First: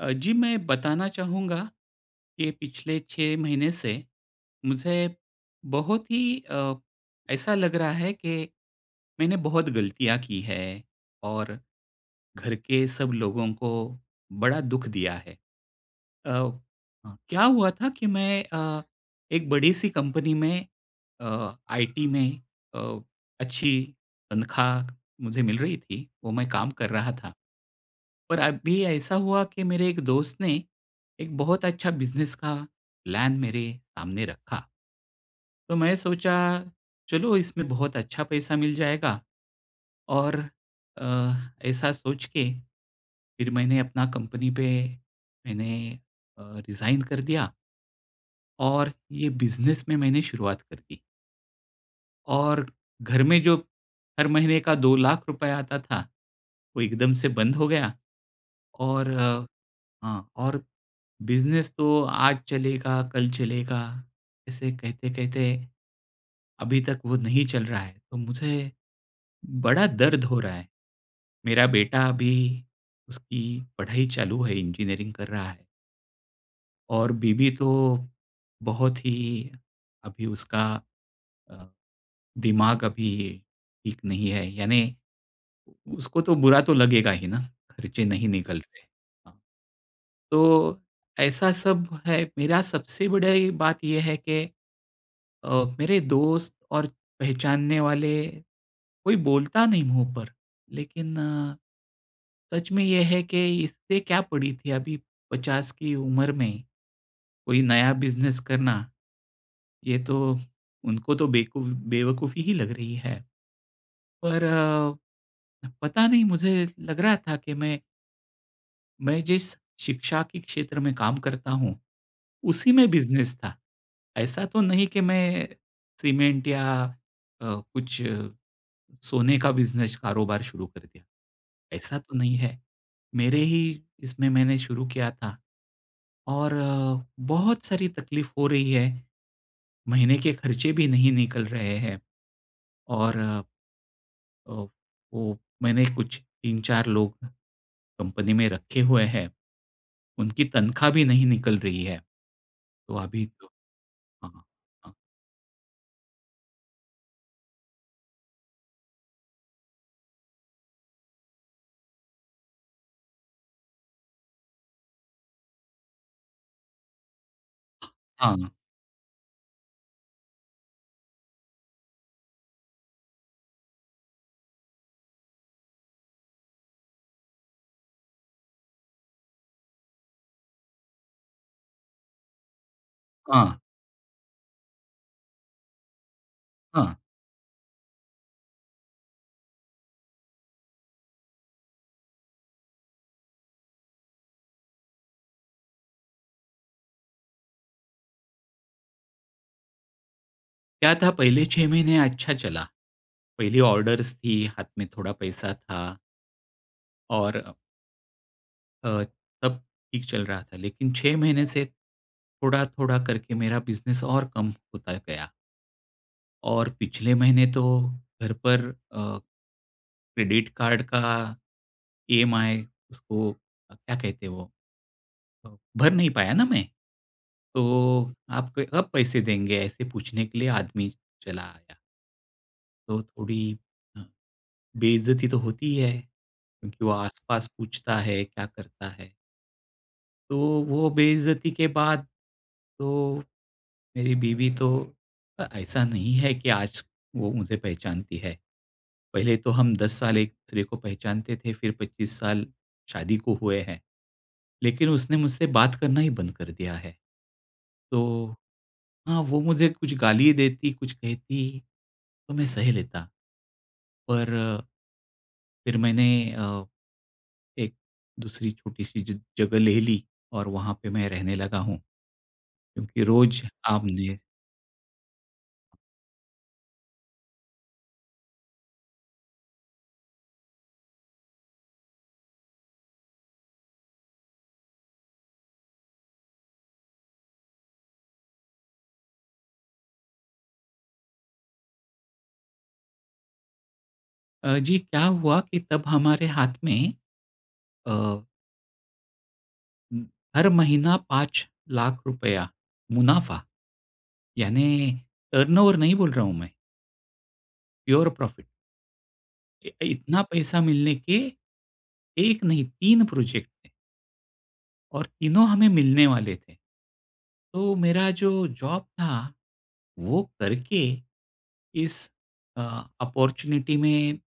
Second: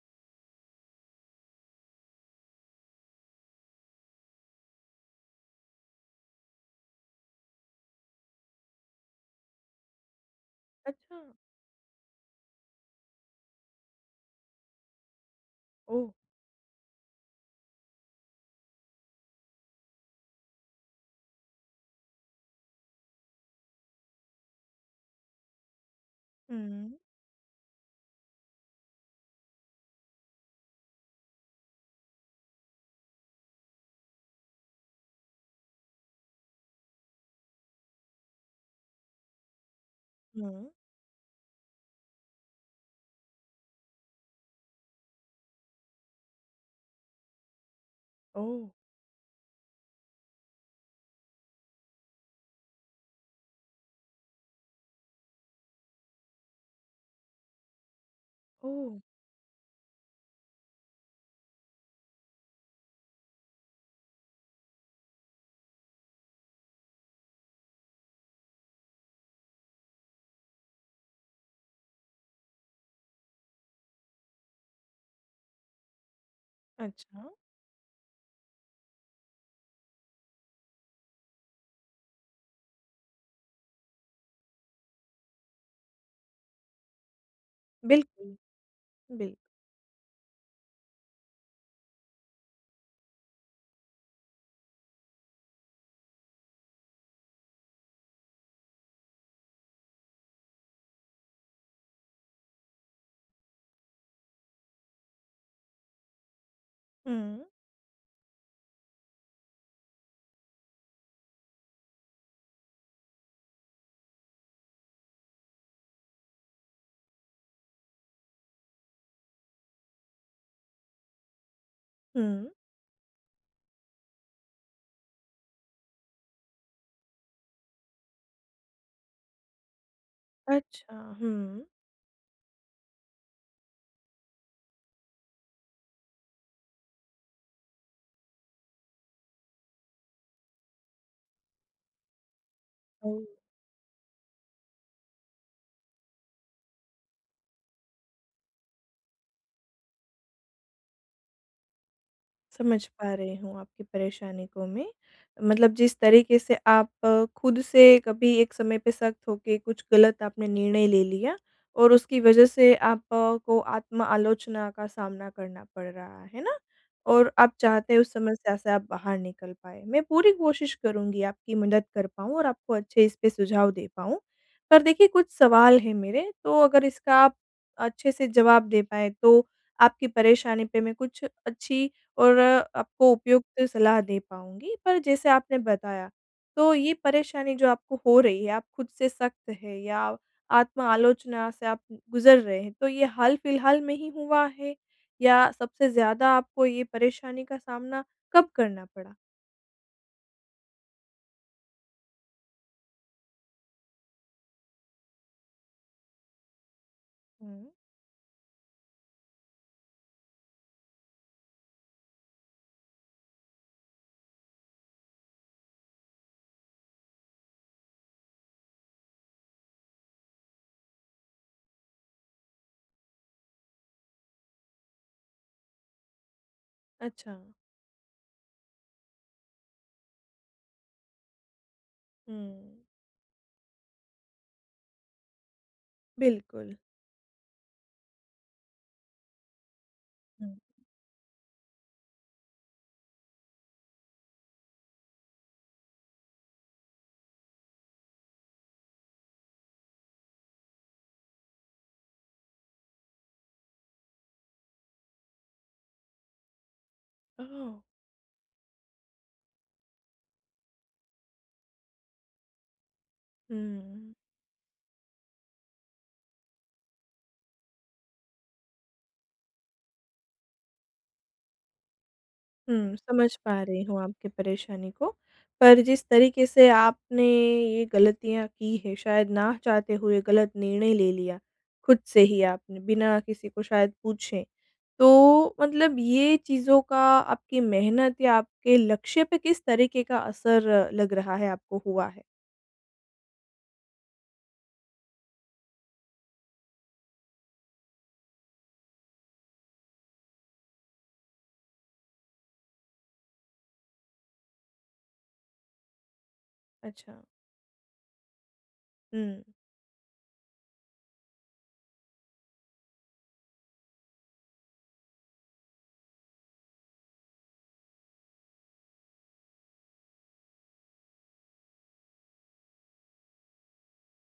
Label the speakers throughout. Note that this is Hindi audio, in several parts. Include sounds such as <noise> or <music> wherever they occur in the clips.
Speaker 1: अ, जी, मैं बताना चाहूँगा कि पिछले 6 महीने से मुझे बहुत ही अ, ऐसा लग रहा है कि मैंने बहुत गलतियाँ की है,
Speaker 2: अच्छा।
Speaker 1: और घर के सब लोगों को बड़ा दुख दिया है।
Speaker 2: ओह!
Speaker 1: अ अ, क्या हुआ था कि मैं अ, एक बड़ी-सी कंपनी में अ, आईटी में अ, अच्छी तनख्वाह मुझे मिल रही थी, वो मैं काम कर
Speaker 2: हुँ।
Speaker 1: रहा था। पर अभी ऐसा हुआ कि मेरे एक दोस्त ने एक बहुत अच्छा बिज़नेस का प्लान मेरे सामने रखा। तो मैं सोचा, "चलो, इसमें बहुत अच्छा पैसा मिल जाएगा।" और
Speaker 2: हुँ।
Speaker 1: अ, ऐसा सोच के फिर मैंने अपना कंपनी पे मैंने अ, रिज़ाइन कर दिया
Speaker 2: ओह!
Speaker 1: और ये बिज़नेस में मैंने शुरुआत कर दी। और घर में जो हर महीने का ₹2,00,000 आता था, वो एकदम से बंद हो गया,
Speaker 2: ओह!
Speaker 1: और हाँ, और बिज़नेस तो आज चलेगा, कल चलेगा, ऐसे कहते-कहते अभी तक वो नहीं चल रहा है। तो मुझे बड़ा दर्द हो रहा है। मेरा बेटा अभी उसकी पढ़ाई चालू है, इंजीनियरिंग कर रहा है। और
Speaker 2: अच्छा।
Speaker 1: बीवी तो, बहुत ही, अभी उसका अ, दिमाग़ अभी ठीक नहीं है, यानी उसको तो बुरा तो लगेगा ही ना ख़र्चे नहीं
Speaker 2: बिल्कुल,
Speaker 1: निकल रहे।
Speaker 2: बिल
Speaker 1: हाँ। तो ऐसा सब है मेरा सबसे बड़ी बात ये है कि, अ, मेरे दोस्त और पहचानने वाले, कोई बोलता नहीं मुँह पर, लेकिन सच में ये है कि इसे क्या पड़ी थी अभी 50 की उम्र में,
Speaker 2: हुँ।
Speaker 1: कोई नया बिज़नेस करना, ये तो उनको तो बेकूफ़ बेवकूफ़ी ही लग रही है। पर अ, पता नहीं मुझे लग रहा था कि मैं मैं जिस शिक्षा के क्षेत्र में काम करता हूँ,
Speaker 2: हुँ।
Speaker 1: उसी में बिज़नेस था। ऐसा तो नहीं कि मैं सीमेंट या अ, कुछ सोने का बिज़नेस कारोबार शुरू कर
Speaker 2: अच्छा,
Speaker 1: दिया,
Speaker 2: हुँ।
Speaker 1: ऐसा तो नहीं है। मेरे ही इसमें मैंने शुरू किया था और बहुत सारी तक़लीफ़ हो रही है, महीने के ख़र्चे भी नहीं निकल रहे हैं। और
Speaker 2: ओह!
Speaker 1: अ, वो मैंने कुछ 3-4 लोग कंपनी में रखे हुए हैं, उनकी तनख़्वाह भी नहीं निकल रही है।
Speaker 2: समझ
Speaker 1: तो
Speaker 2: पा
Speaker 1: अभी
Speaker 2: रही
Speaker 1: तो
Speaker 2: हूँ आपकी
Speaker 1: हाँ,
Speaker 2: परेशानी को मैं।
Speaker 1: हाँ।
Speaker 2: मतलब जिस तरीक़े से आप खुद से कभी एक समय पे सख्त होके, कुछ गलत आपने निर्णय ले लिया, और उसकी वजह से आपको आत्म-आलोचना का सामना करना पड़ रहा है ना? और आप चाहते हैं उस
Speaker 1: हाँ।
Speaker 2: समस्या से आप बाहर निकल पाएँ, मैं पूरी कोशिश करूँगी आपकी मदद कर पाऊँ और आपको अच्छे इस पे सुझाव दे पाऊँ, पर देखिए कुछ सवाल हैं मेरे तो अगर इसका आप अच्छे से जवाब दे पाएँ, तो आपकी परेशानी पे मैं कुछ अच्छी और आपको
Speaker 1: हाँ।
Speaker 2: उपयुक्त सलाह दे पाऊँगी। पर जैसे आपने बताया, तो ये
Speaker 1: हाँ।
Speaker 2: परेशानी जो आपको हो रही है, आप खुद से सख्त हैं या आत्म-आलोचना से आप उ गुज़र रहे हैं, तो ये हाल-फिलहाल में ही हुआ है या सबसे ज़्यादा आपको ये परेशानी का सामना कब करना पड़ा?
Speaker 1: क्या था पहले 6 महीने अच्छा चला। पहले ऑर्डर्स थी, हाथ में थोड़ा पैसा था। और
Speaker 2: हुँ।
Speaker 1: अ, तब ठीक चल रहा था। लेकिन 6 महीने से थोड़ा-थोड़ा करके मेरा बिज़नेस और कम होता गया। और पिछले महीने तो घर पर अ, क्रेडिट कार्ड का ईएमआई उसको क्या कहते हैं वो? अ, भर नहीं पाया ना मैं,
Speaker 2: अच्छा।
Speaker 1: तो आपके अब पैसे देंगे ऐसे पूछने के लिए आदमी चला आया।
Speaker 2: हुँ।
Speaker 1: तो थोड़ी अ, बेइज्जती तो होती ही है
Speaker 2: बिल्कुल।
Speaker 1: क्योंकि वो आसपास पूछता है, क्या करता है? तो
Speaker 2: हुँ।
Speaker 1: वो बेइज्जती के बाद तो मेरी बीवी तो ऐसा नहीं है कि आज वो मुझे पहचानती है। पहले तो हम 10 साल एक-दूसरे को पहचानते थे, फिर 25 साल शादी को हुए हैं। लेकिन उसने मुझसे बात करना ही बंद कर दिया है।
Speaker 2: ओह!
Speaker 1: तो हाँ, वो मुझे कुछ गाली ही देती, कुछ कहती तो मैं सह लेता।
Speaker 2: हुँ।
Speaker 1: पर फिर मैंने अ, एक-दूसरी छोटी-सी ज जगह ले ली और वहाँ पे मैं रहने लगा हूँ।
Speaker 2: हुँ,
Speaker 1: क्योंकि
Speaker 2: समझ
Speaker 1: रोज
Speaker 2: पा रही हूँ
Speaker 1: आपने
Speaker 2: आपकी परेशानी को। पर जिस तरीके से आपने ये गलतियाँ की हैं, शायद ना चाहते हुए गलत निर्णय ले लिया, खुद से ही आपने, बिना किसी को शायद पूछे। तो मतलब, ये चीज़ों का आपकी मेहनत या आपके लक्ष्य पे किस तरीके का असर लग रहा है आपको हुआ है?
Speaker 1: अ, जी क्या हुआ कि तब हमारे हाथ में अ हुँ, हर महीना 5 लाख़ रूपया मुनाफ़ा। यानि, टर्नओवर नहीं बोल रहा हूँ मैं।
Speaker 2: अच्छा।
Speaker 1: Pure profit.
Speaker 2: हुँ।
Speaker 1: इ इतना पैसा मिलने के, 1 नहीं 3 प्रॉजेक्ट है और तीनों हमें मिलने वाले थे। तो मेरा जो जॉब था। वो करके इस अ, ऑपर्च्युनिटी में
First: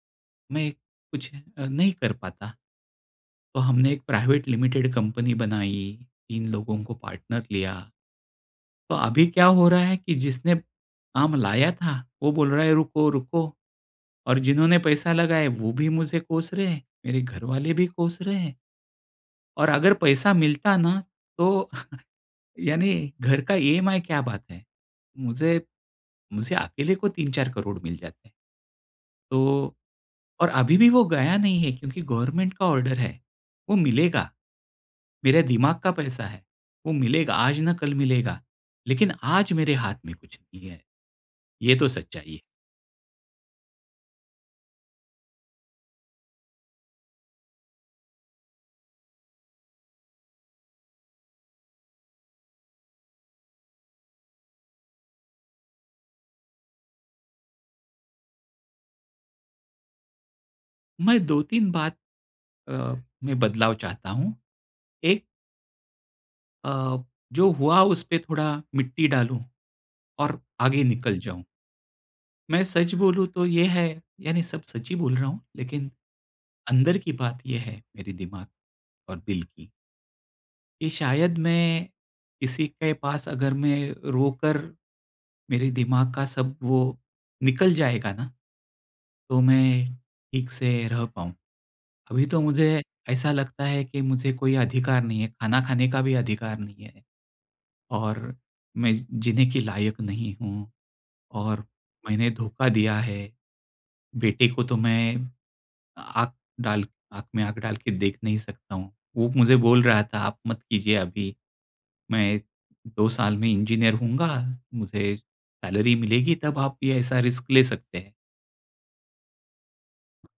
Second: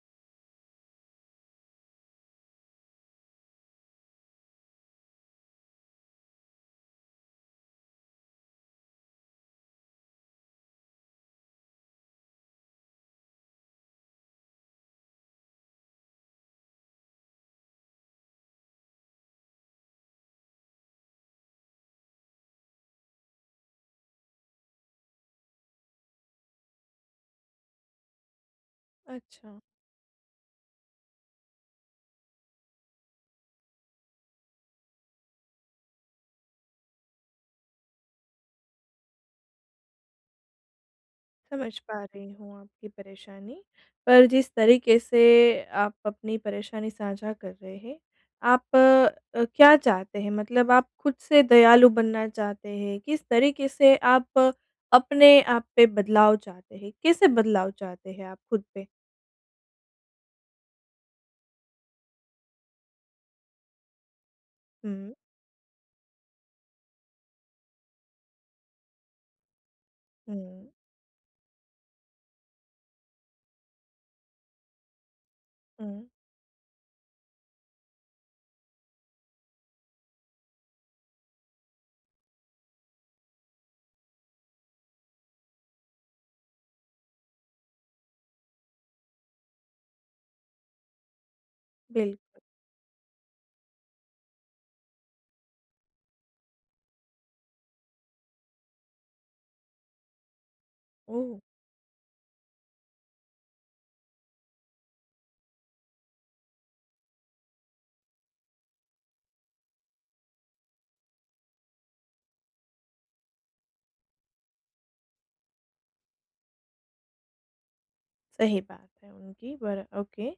Speaker 1: मैं कुछ अ, नहीं कर पाता। तो हमने एक प्राइवेट लिमिटेड कंपनी बनाई, 3 लोगों को पार्टनर लिया। तो अभी क्या हो रहा है कि जिसने काम लाया था, वो बोल रहा है रुको-रुको। और जिन्होंने पैसा लगाया, वो भी मुझे कोस रहे हैं, मेरे घरवाले भी कोस रहे हैं। और अगर पैसा मिलता ना, तो <laughs> यानी घर का ईएमआई क्या बात है? मुझे, मुझे अकेले को 3-4 करोड़ मिल जाते।
Speaker 2: अच्छा।
Speaker 1: तो और अभी भी वो गया नहीं है। क्योंकि गवर्नमेंट का ऑर्डर है, वो मिलेगा। मेरे दिमाग का पैसा है, वो मिलेगा आज ना कल मिलेगा, लेकिन आज मेरे हाथ में कुछ नहीं है, ये
Speaker 2: समझ
Speaker 1: तो
Speaker 2: पा रही
Speaker 1: सच्चाई है।
Speaker 2: हूँ आपकी परेशानी। पर जिस तरीके से आप अपनी परेशानी साझा कर रहे हैं, आप अ, क्या चाहते हैं? मतलब आप खुद से दयालु बनना चाहते हैं, किस तरीके से आप अपने आप पे बदलाव चाहते हैं? कैसे बदलाव चाहते हैं आप खुद पे?
Speaker 1: मैं 2-3 बात अ, में बदलाव चाहता हूँ।
Speaker 2: हुँ।
Speaker 1: एक अ, जो हुआ, उसपे थोड़ा मिट्टी डालूँ, और
Speaker 2: हुँ।
Speaker 1: आगे निकल जाऊँ। मैं सच बोलूँ, तो ये है, यानी सब सच्च ही बोल रहा हूँ, लेकिन
Speaker 2: हुँ।
Speaker 1: अंदर की बात ये है, मेरे दिमाग और दिल की कि शायद मैं किसी के पास अगर मैं रोकर मेरे दिमाग का सब वो निकल जाएगा ना, तो मैं ठीक से रह पाऊँ।
Speaker 2: बिल
Speaker 1: अभी तो मुझे ऐसा लगता है कि मुझे कोई अधिकार नहीं है, खाना खाने का भी अधिकार नहीं है, और मैं जीने के लायक नहीं हूँ,
Speaker 2: ओह!
Speaker 1: और मैंने धोखा दिया है। बेटे को तो मैं आँख डाल आँख में आँख डाल के देख नहीं सकता हूँ। वो मुझे बोल रहा था, "आप मत कीजिये अभी। मैं 2 साल में इंजीनियर हूँगा, मुझे सैलरी मिलेगी, तब आप ये ऐसा रिस्क ले सकते हैं।"
Speaker 2: सही बात है उनकी, पर ओके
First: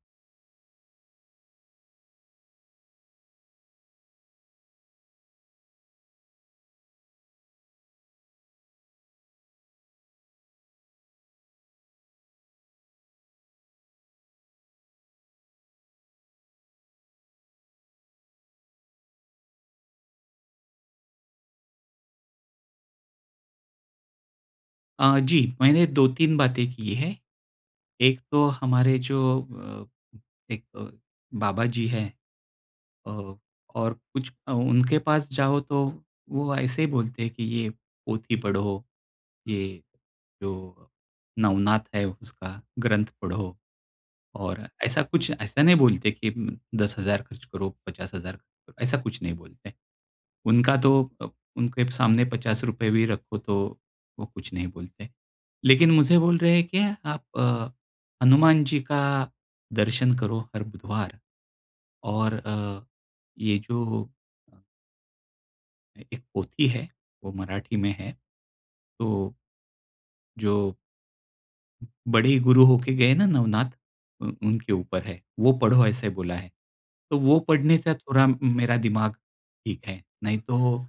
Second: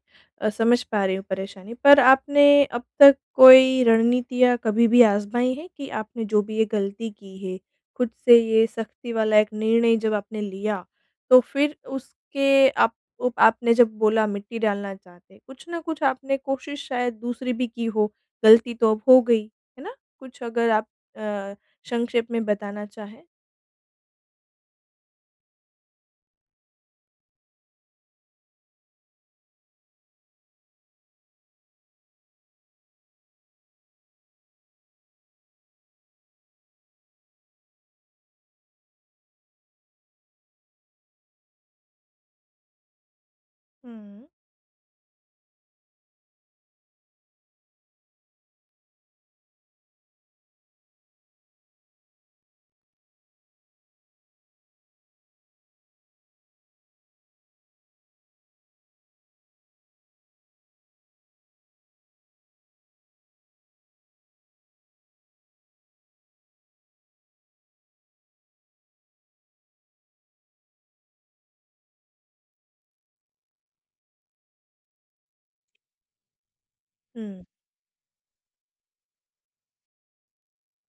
Speaker 2: अ, समझ पा रही हूँ परेशानी। पर आपने अब तक कोई रणनीतियाँ कभी भी आज़माई हैं कि आपने जो भी ये गलती की है, खुद से ये सख़्ती वाला एक निर्णय जब आपने लिया, तो फिर उसके आपको आपने जब बोला, मिट्टी डालना चाहते हैं, कुछ न कुछ आपने कोशिश शायद दूसरी भी की हो? गलती तो अब हो गई, है ना? कुछ अगर आप अ, संक्षेप में बताना चाहें।
Speaker 1: अ, जी। मैंने 2-3 बातें की हैं। एक तो हमारे जो अ, एक बाबाजी हैं। अ, और कुछ अ, उनके पास जाओ तो वो ऐसे ही बोलते हैं कि ये पोथी पढ़ो, ये जो नवनाथ है उसका ग्रंथ पढ़ो।
Speaker 2: हुँ।
Speaker 1: और ऐसा कुछ ऐसा नहीं बोलते कि म 10,000 ख़र्च करो, 50,000 ऐसा कुछ नहीं बोलते। उनका तो अ, उनके सामने ₹50 भी रखो तो वो कुछ नहीं बोलते। लेकिन मुझे बोल रहे हैं क्या आप अ, हनुमान जी का दर्शन करो हर बुधवार। और अ, ये जो एक पोथी है, वो मराठी में है। तो जो बड़े गुरु होके गए ना नवनाथ, उन उनके ऊपर है, वो पढ़ो ऐसे बोला है। तो वो
Speaker 2: हुँ।
Speaker 1: पढ़ने से थोड़ा मेरा दिमाग ठीक है, नहीं तो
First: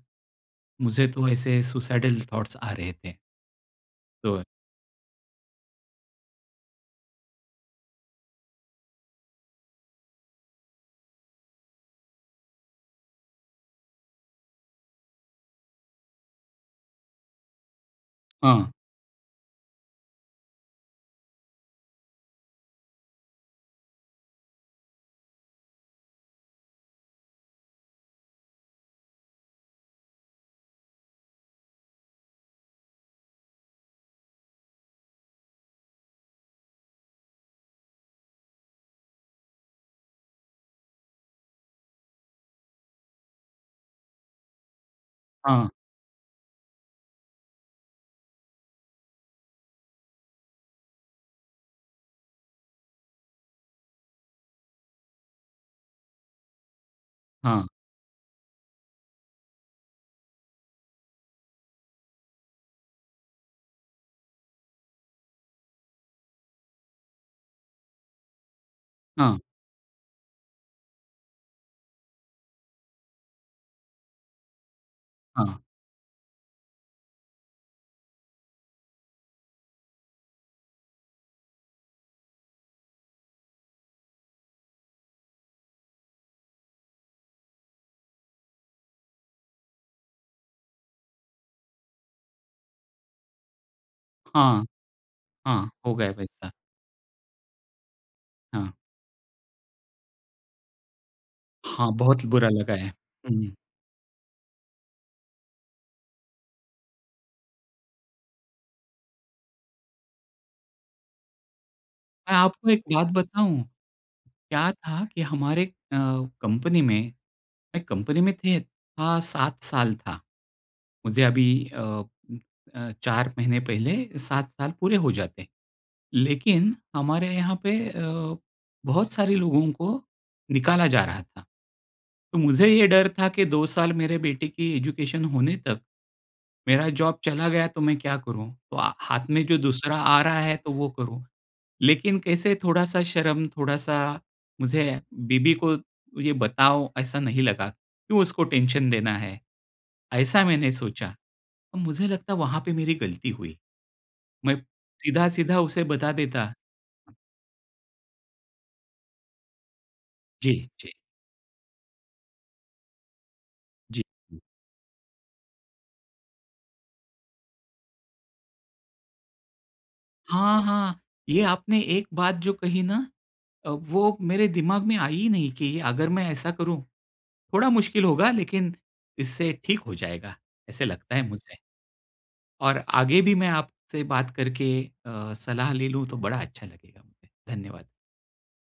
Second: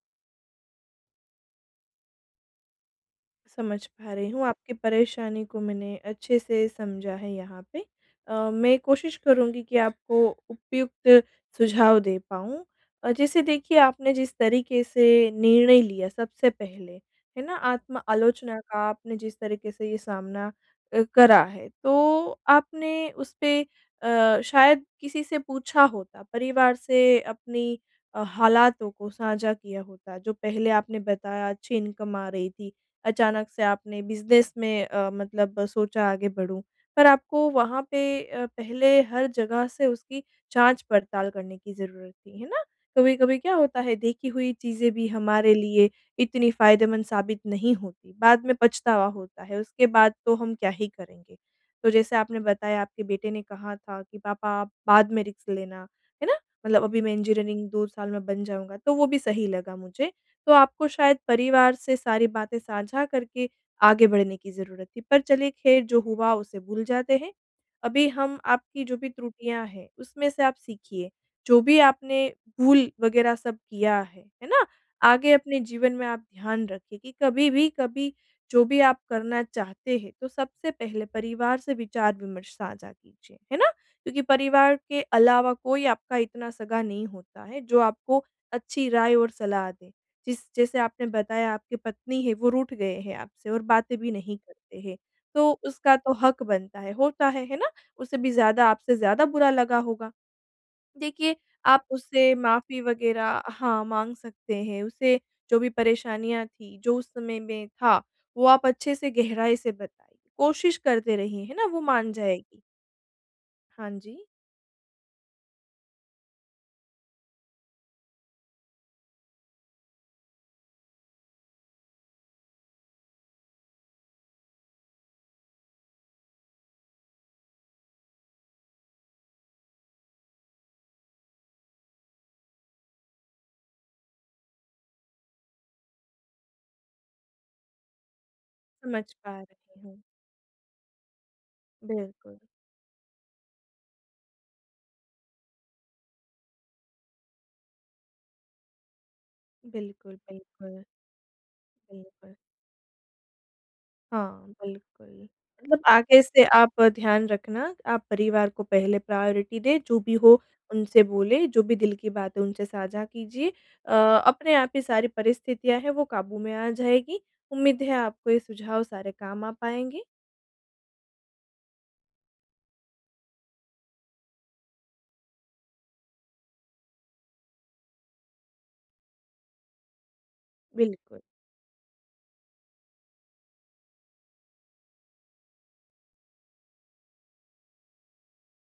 Speaker 1: मुझे तो ऐसे सुसाइडल थॉट्स आ रहे थे।
Speaker 2: समझ पा रही
Speaker 1: तो है।
Speaker 2: हूँ, आपकी परेशानी को मैंने अच्छे से समझा है यहाँ पे। अ, मैं कोशिश करुँगी कि आपको उपयुक्त सुझाव दे पाऊँ। अ, जैसे देखिए, आपने जिस तरीके से निर्णय लिया सबसे पहले, है ना? आत्म आलोचना
Speaker 1: हाँ।
Speaker 2: का आपने जिस तरीके से ये सामना अ, करा है, तो आपने उसपे अ, शायद किसी से पूछा होता, परिवार से अपनी अ, हालातों को साझा किया होता। जो पहले आपने बताया, अच्छी इनकम आ रही थी। अचानक से आपने बिज़नेस में अ, मतलब सोचा आगे बढ़ूँ। पर आपको वहाँ पे अ, पहले हर जगह से उसकी जाँच-पड़ताल करने की ज़रूरत थी। है ना? कभी-कभी क्या होता है, देखी हुई चीज़ें भी हमारे
Speaker 1: हाँ।
Speaker 2: लिए इतनी फ़ायदेमंद साबित नहीं होती। बाद में पछतावा होता है। उसके बाद तो हम क्या ही करेंगे? तो जैसे आपने बताया, आपके बेटे ने कहा था कि, "पापा आप बाद में रिस्क लेना।" है ना? "मतलब अभी मैं
Speaker 1: हाँ।
Speaker 2: इंजीनियरिंग 2 साल में बन जाऊँगा।" तो वो भी सही लगा मुझे। तो आपको शायद परिवार से सारी बातें साझा करके आगे बढ़ने की ज़रुरत थी। पर चलिए ख़ैर जो हुआ उसे भूल जाते हैं। अभी हम आपकी जो भी
Speaker 1: हाँ।
Speaker 2: त्रुटियाँ हैं, उसमें से आप सीखिए। जो भी आपने भूल वगैरह सब किया है, है ना? आगे
Speaker 1: हाँ।
Speaker 2: अपने जीवन में आप ध्यान रखिए कि कभी भी, कभी जो भी आप करना चाहते हैं, तो सबसे पहले परिवार से विचार-विमर्श साझा कीजिए। है ना? क्योंकि परिवार के अलावा कोई आपका इतना सगा नहीं होता है, जो आपको अच्छी राय और सलाह दे। जिस जैसे आपने बताया, आपकी पत्नी है, वो रूठ गए हैं आपसे और बातें भी नहीं
Speaker 1: हाँ।
Speaker 2: करते हैं। तो
Speaker 1: हाँ, हो
Speaker 2: उसका
Speaker 1: गया
Speaker 2: तो हक
Speaker 1: वैसा।
Speaker 2: बनता है, होता है, है ना? उसे भी ज़्यादा
Speaker 1: हाँ।
Speaker 2: आपसे ज़्यादा बुरा लगा होगा। देखिए, आप
Speaker 1: हाँ, बहुत ही
Speaker 2: उससे
Speaker 1: बुरा लगा
Speaker 2: माफ़ी
Speaker 1: है।
Speaker 2: वगैरह
Speaker 1: हुँ।
Speaker 2: हाँ, माँग सकते हैं। उसे जो भी परेशानियाँ थी, जो उस समय में था, वो आप अच्छे से, गहराई से बताइए। कोशिश करते रहिए। है ना? वो मान
Speaker 1: मैं
Speaker 2: जाएगी।
Speaker 1: आपको एक बात बताऊँ?
Speaker 2: हाँ जी।
Speaker 1: क्या था कि हमारे अ, कंपनी में, मैं कंपनी में थे था, 7 साल था। मुझे अभी अ, उम, अ, 4 महीने पहले 7 साल पूरे हो जाते। लेकिन हमारे यहाँ पे अ, बहुत सारे लोगों को निकाला जा रहा था। तो मुझे ये डर था कि, "2 साल मेरे बेटे की एजुकेशन होने तक, मेरा जॉब चला गया, तो मैं क्या करूँ?" तो आ
Speaker 2: समझ
Speaker 1: हाथ
Speaker 2: पा
Speaker 1: में जो
Speaker 2: रही
Speaker 1: दूसरा
Speaker 2: हूँ।
Speaker 1: आ रहा है, तो वो करूँ। लेकिन
Speaker 2: बिल्कुल।
Speaker 1: कैसे थोड़ा-सा शर्म, थोड़ा-सा मुझे, बीवी को ये बताऊँ, ऐसा नहीं लगा। "क्यों उसको टेंशन देना है?"
Speaker 2: बिल्कुल,
Speaker 1: ऐसा मैंने
Speaker 2: बिल्कुल।
Speaker 1: सोचा। अब मुझे लगता
Speaker 2: बिल्कुल।
Speaker 1: है, वहाँ पे मेरी गलती हुई।
Speaker 2: हाँ,
Speaker 1: मैं
Speaker 2: बिल्कुल।
Speaker 1: सीधा-सीधा
Speaker 2: मतलब
Speaker 1: उसे बता
Speaker 2: आगे से
Speaker 1: देता।
Speaker 2: आप ध्यान रखना, आप परिवार को पहले प्रायोरिटी दें, जो भी हो,
Speaker 1: जी, जी।
Speaker 2: उनसे बोलें, जो भी दिल की बात है, उनसे साझा कीजिए। अ,
Speaker 1: जी।
Speaker 2: अपने आप ही सारी परिस्थितियाँ हैं, वो काबू में आ जाएँगी। उम्मीद है, आपको ये सुझाव सारे काम आ पाएँगे।
Speaker 1: हाँ, हाँ। ये आपने एक बात जो कही ना अ, वो मेरे दिमाग में आई ही नहीं कि अगर मैं ऐसा करूँ, थोड़ा मुश्किल होगा, लेकिन इससे ठीक हो जाएगा। ऐसा लगता
Speaker 2: बिल्कुल।
Speaker 1: है मुझे। और आगे भी मैं आपसे बात करके अ, सलाह ले लूँ, तो बड़ा अच्छा लगेगा मुझे। धन्यवाद।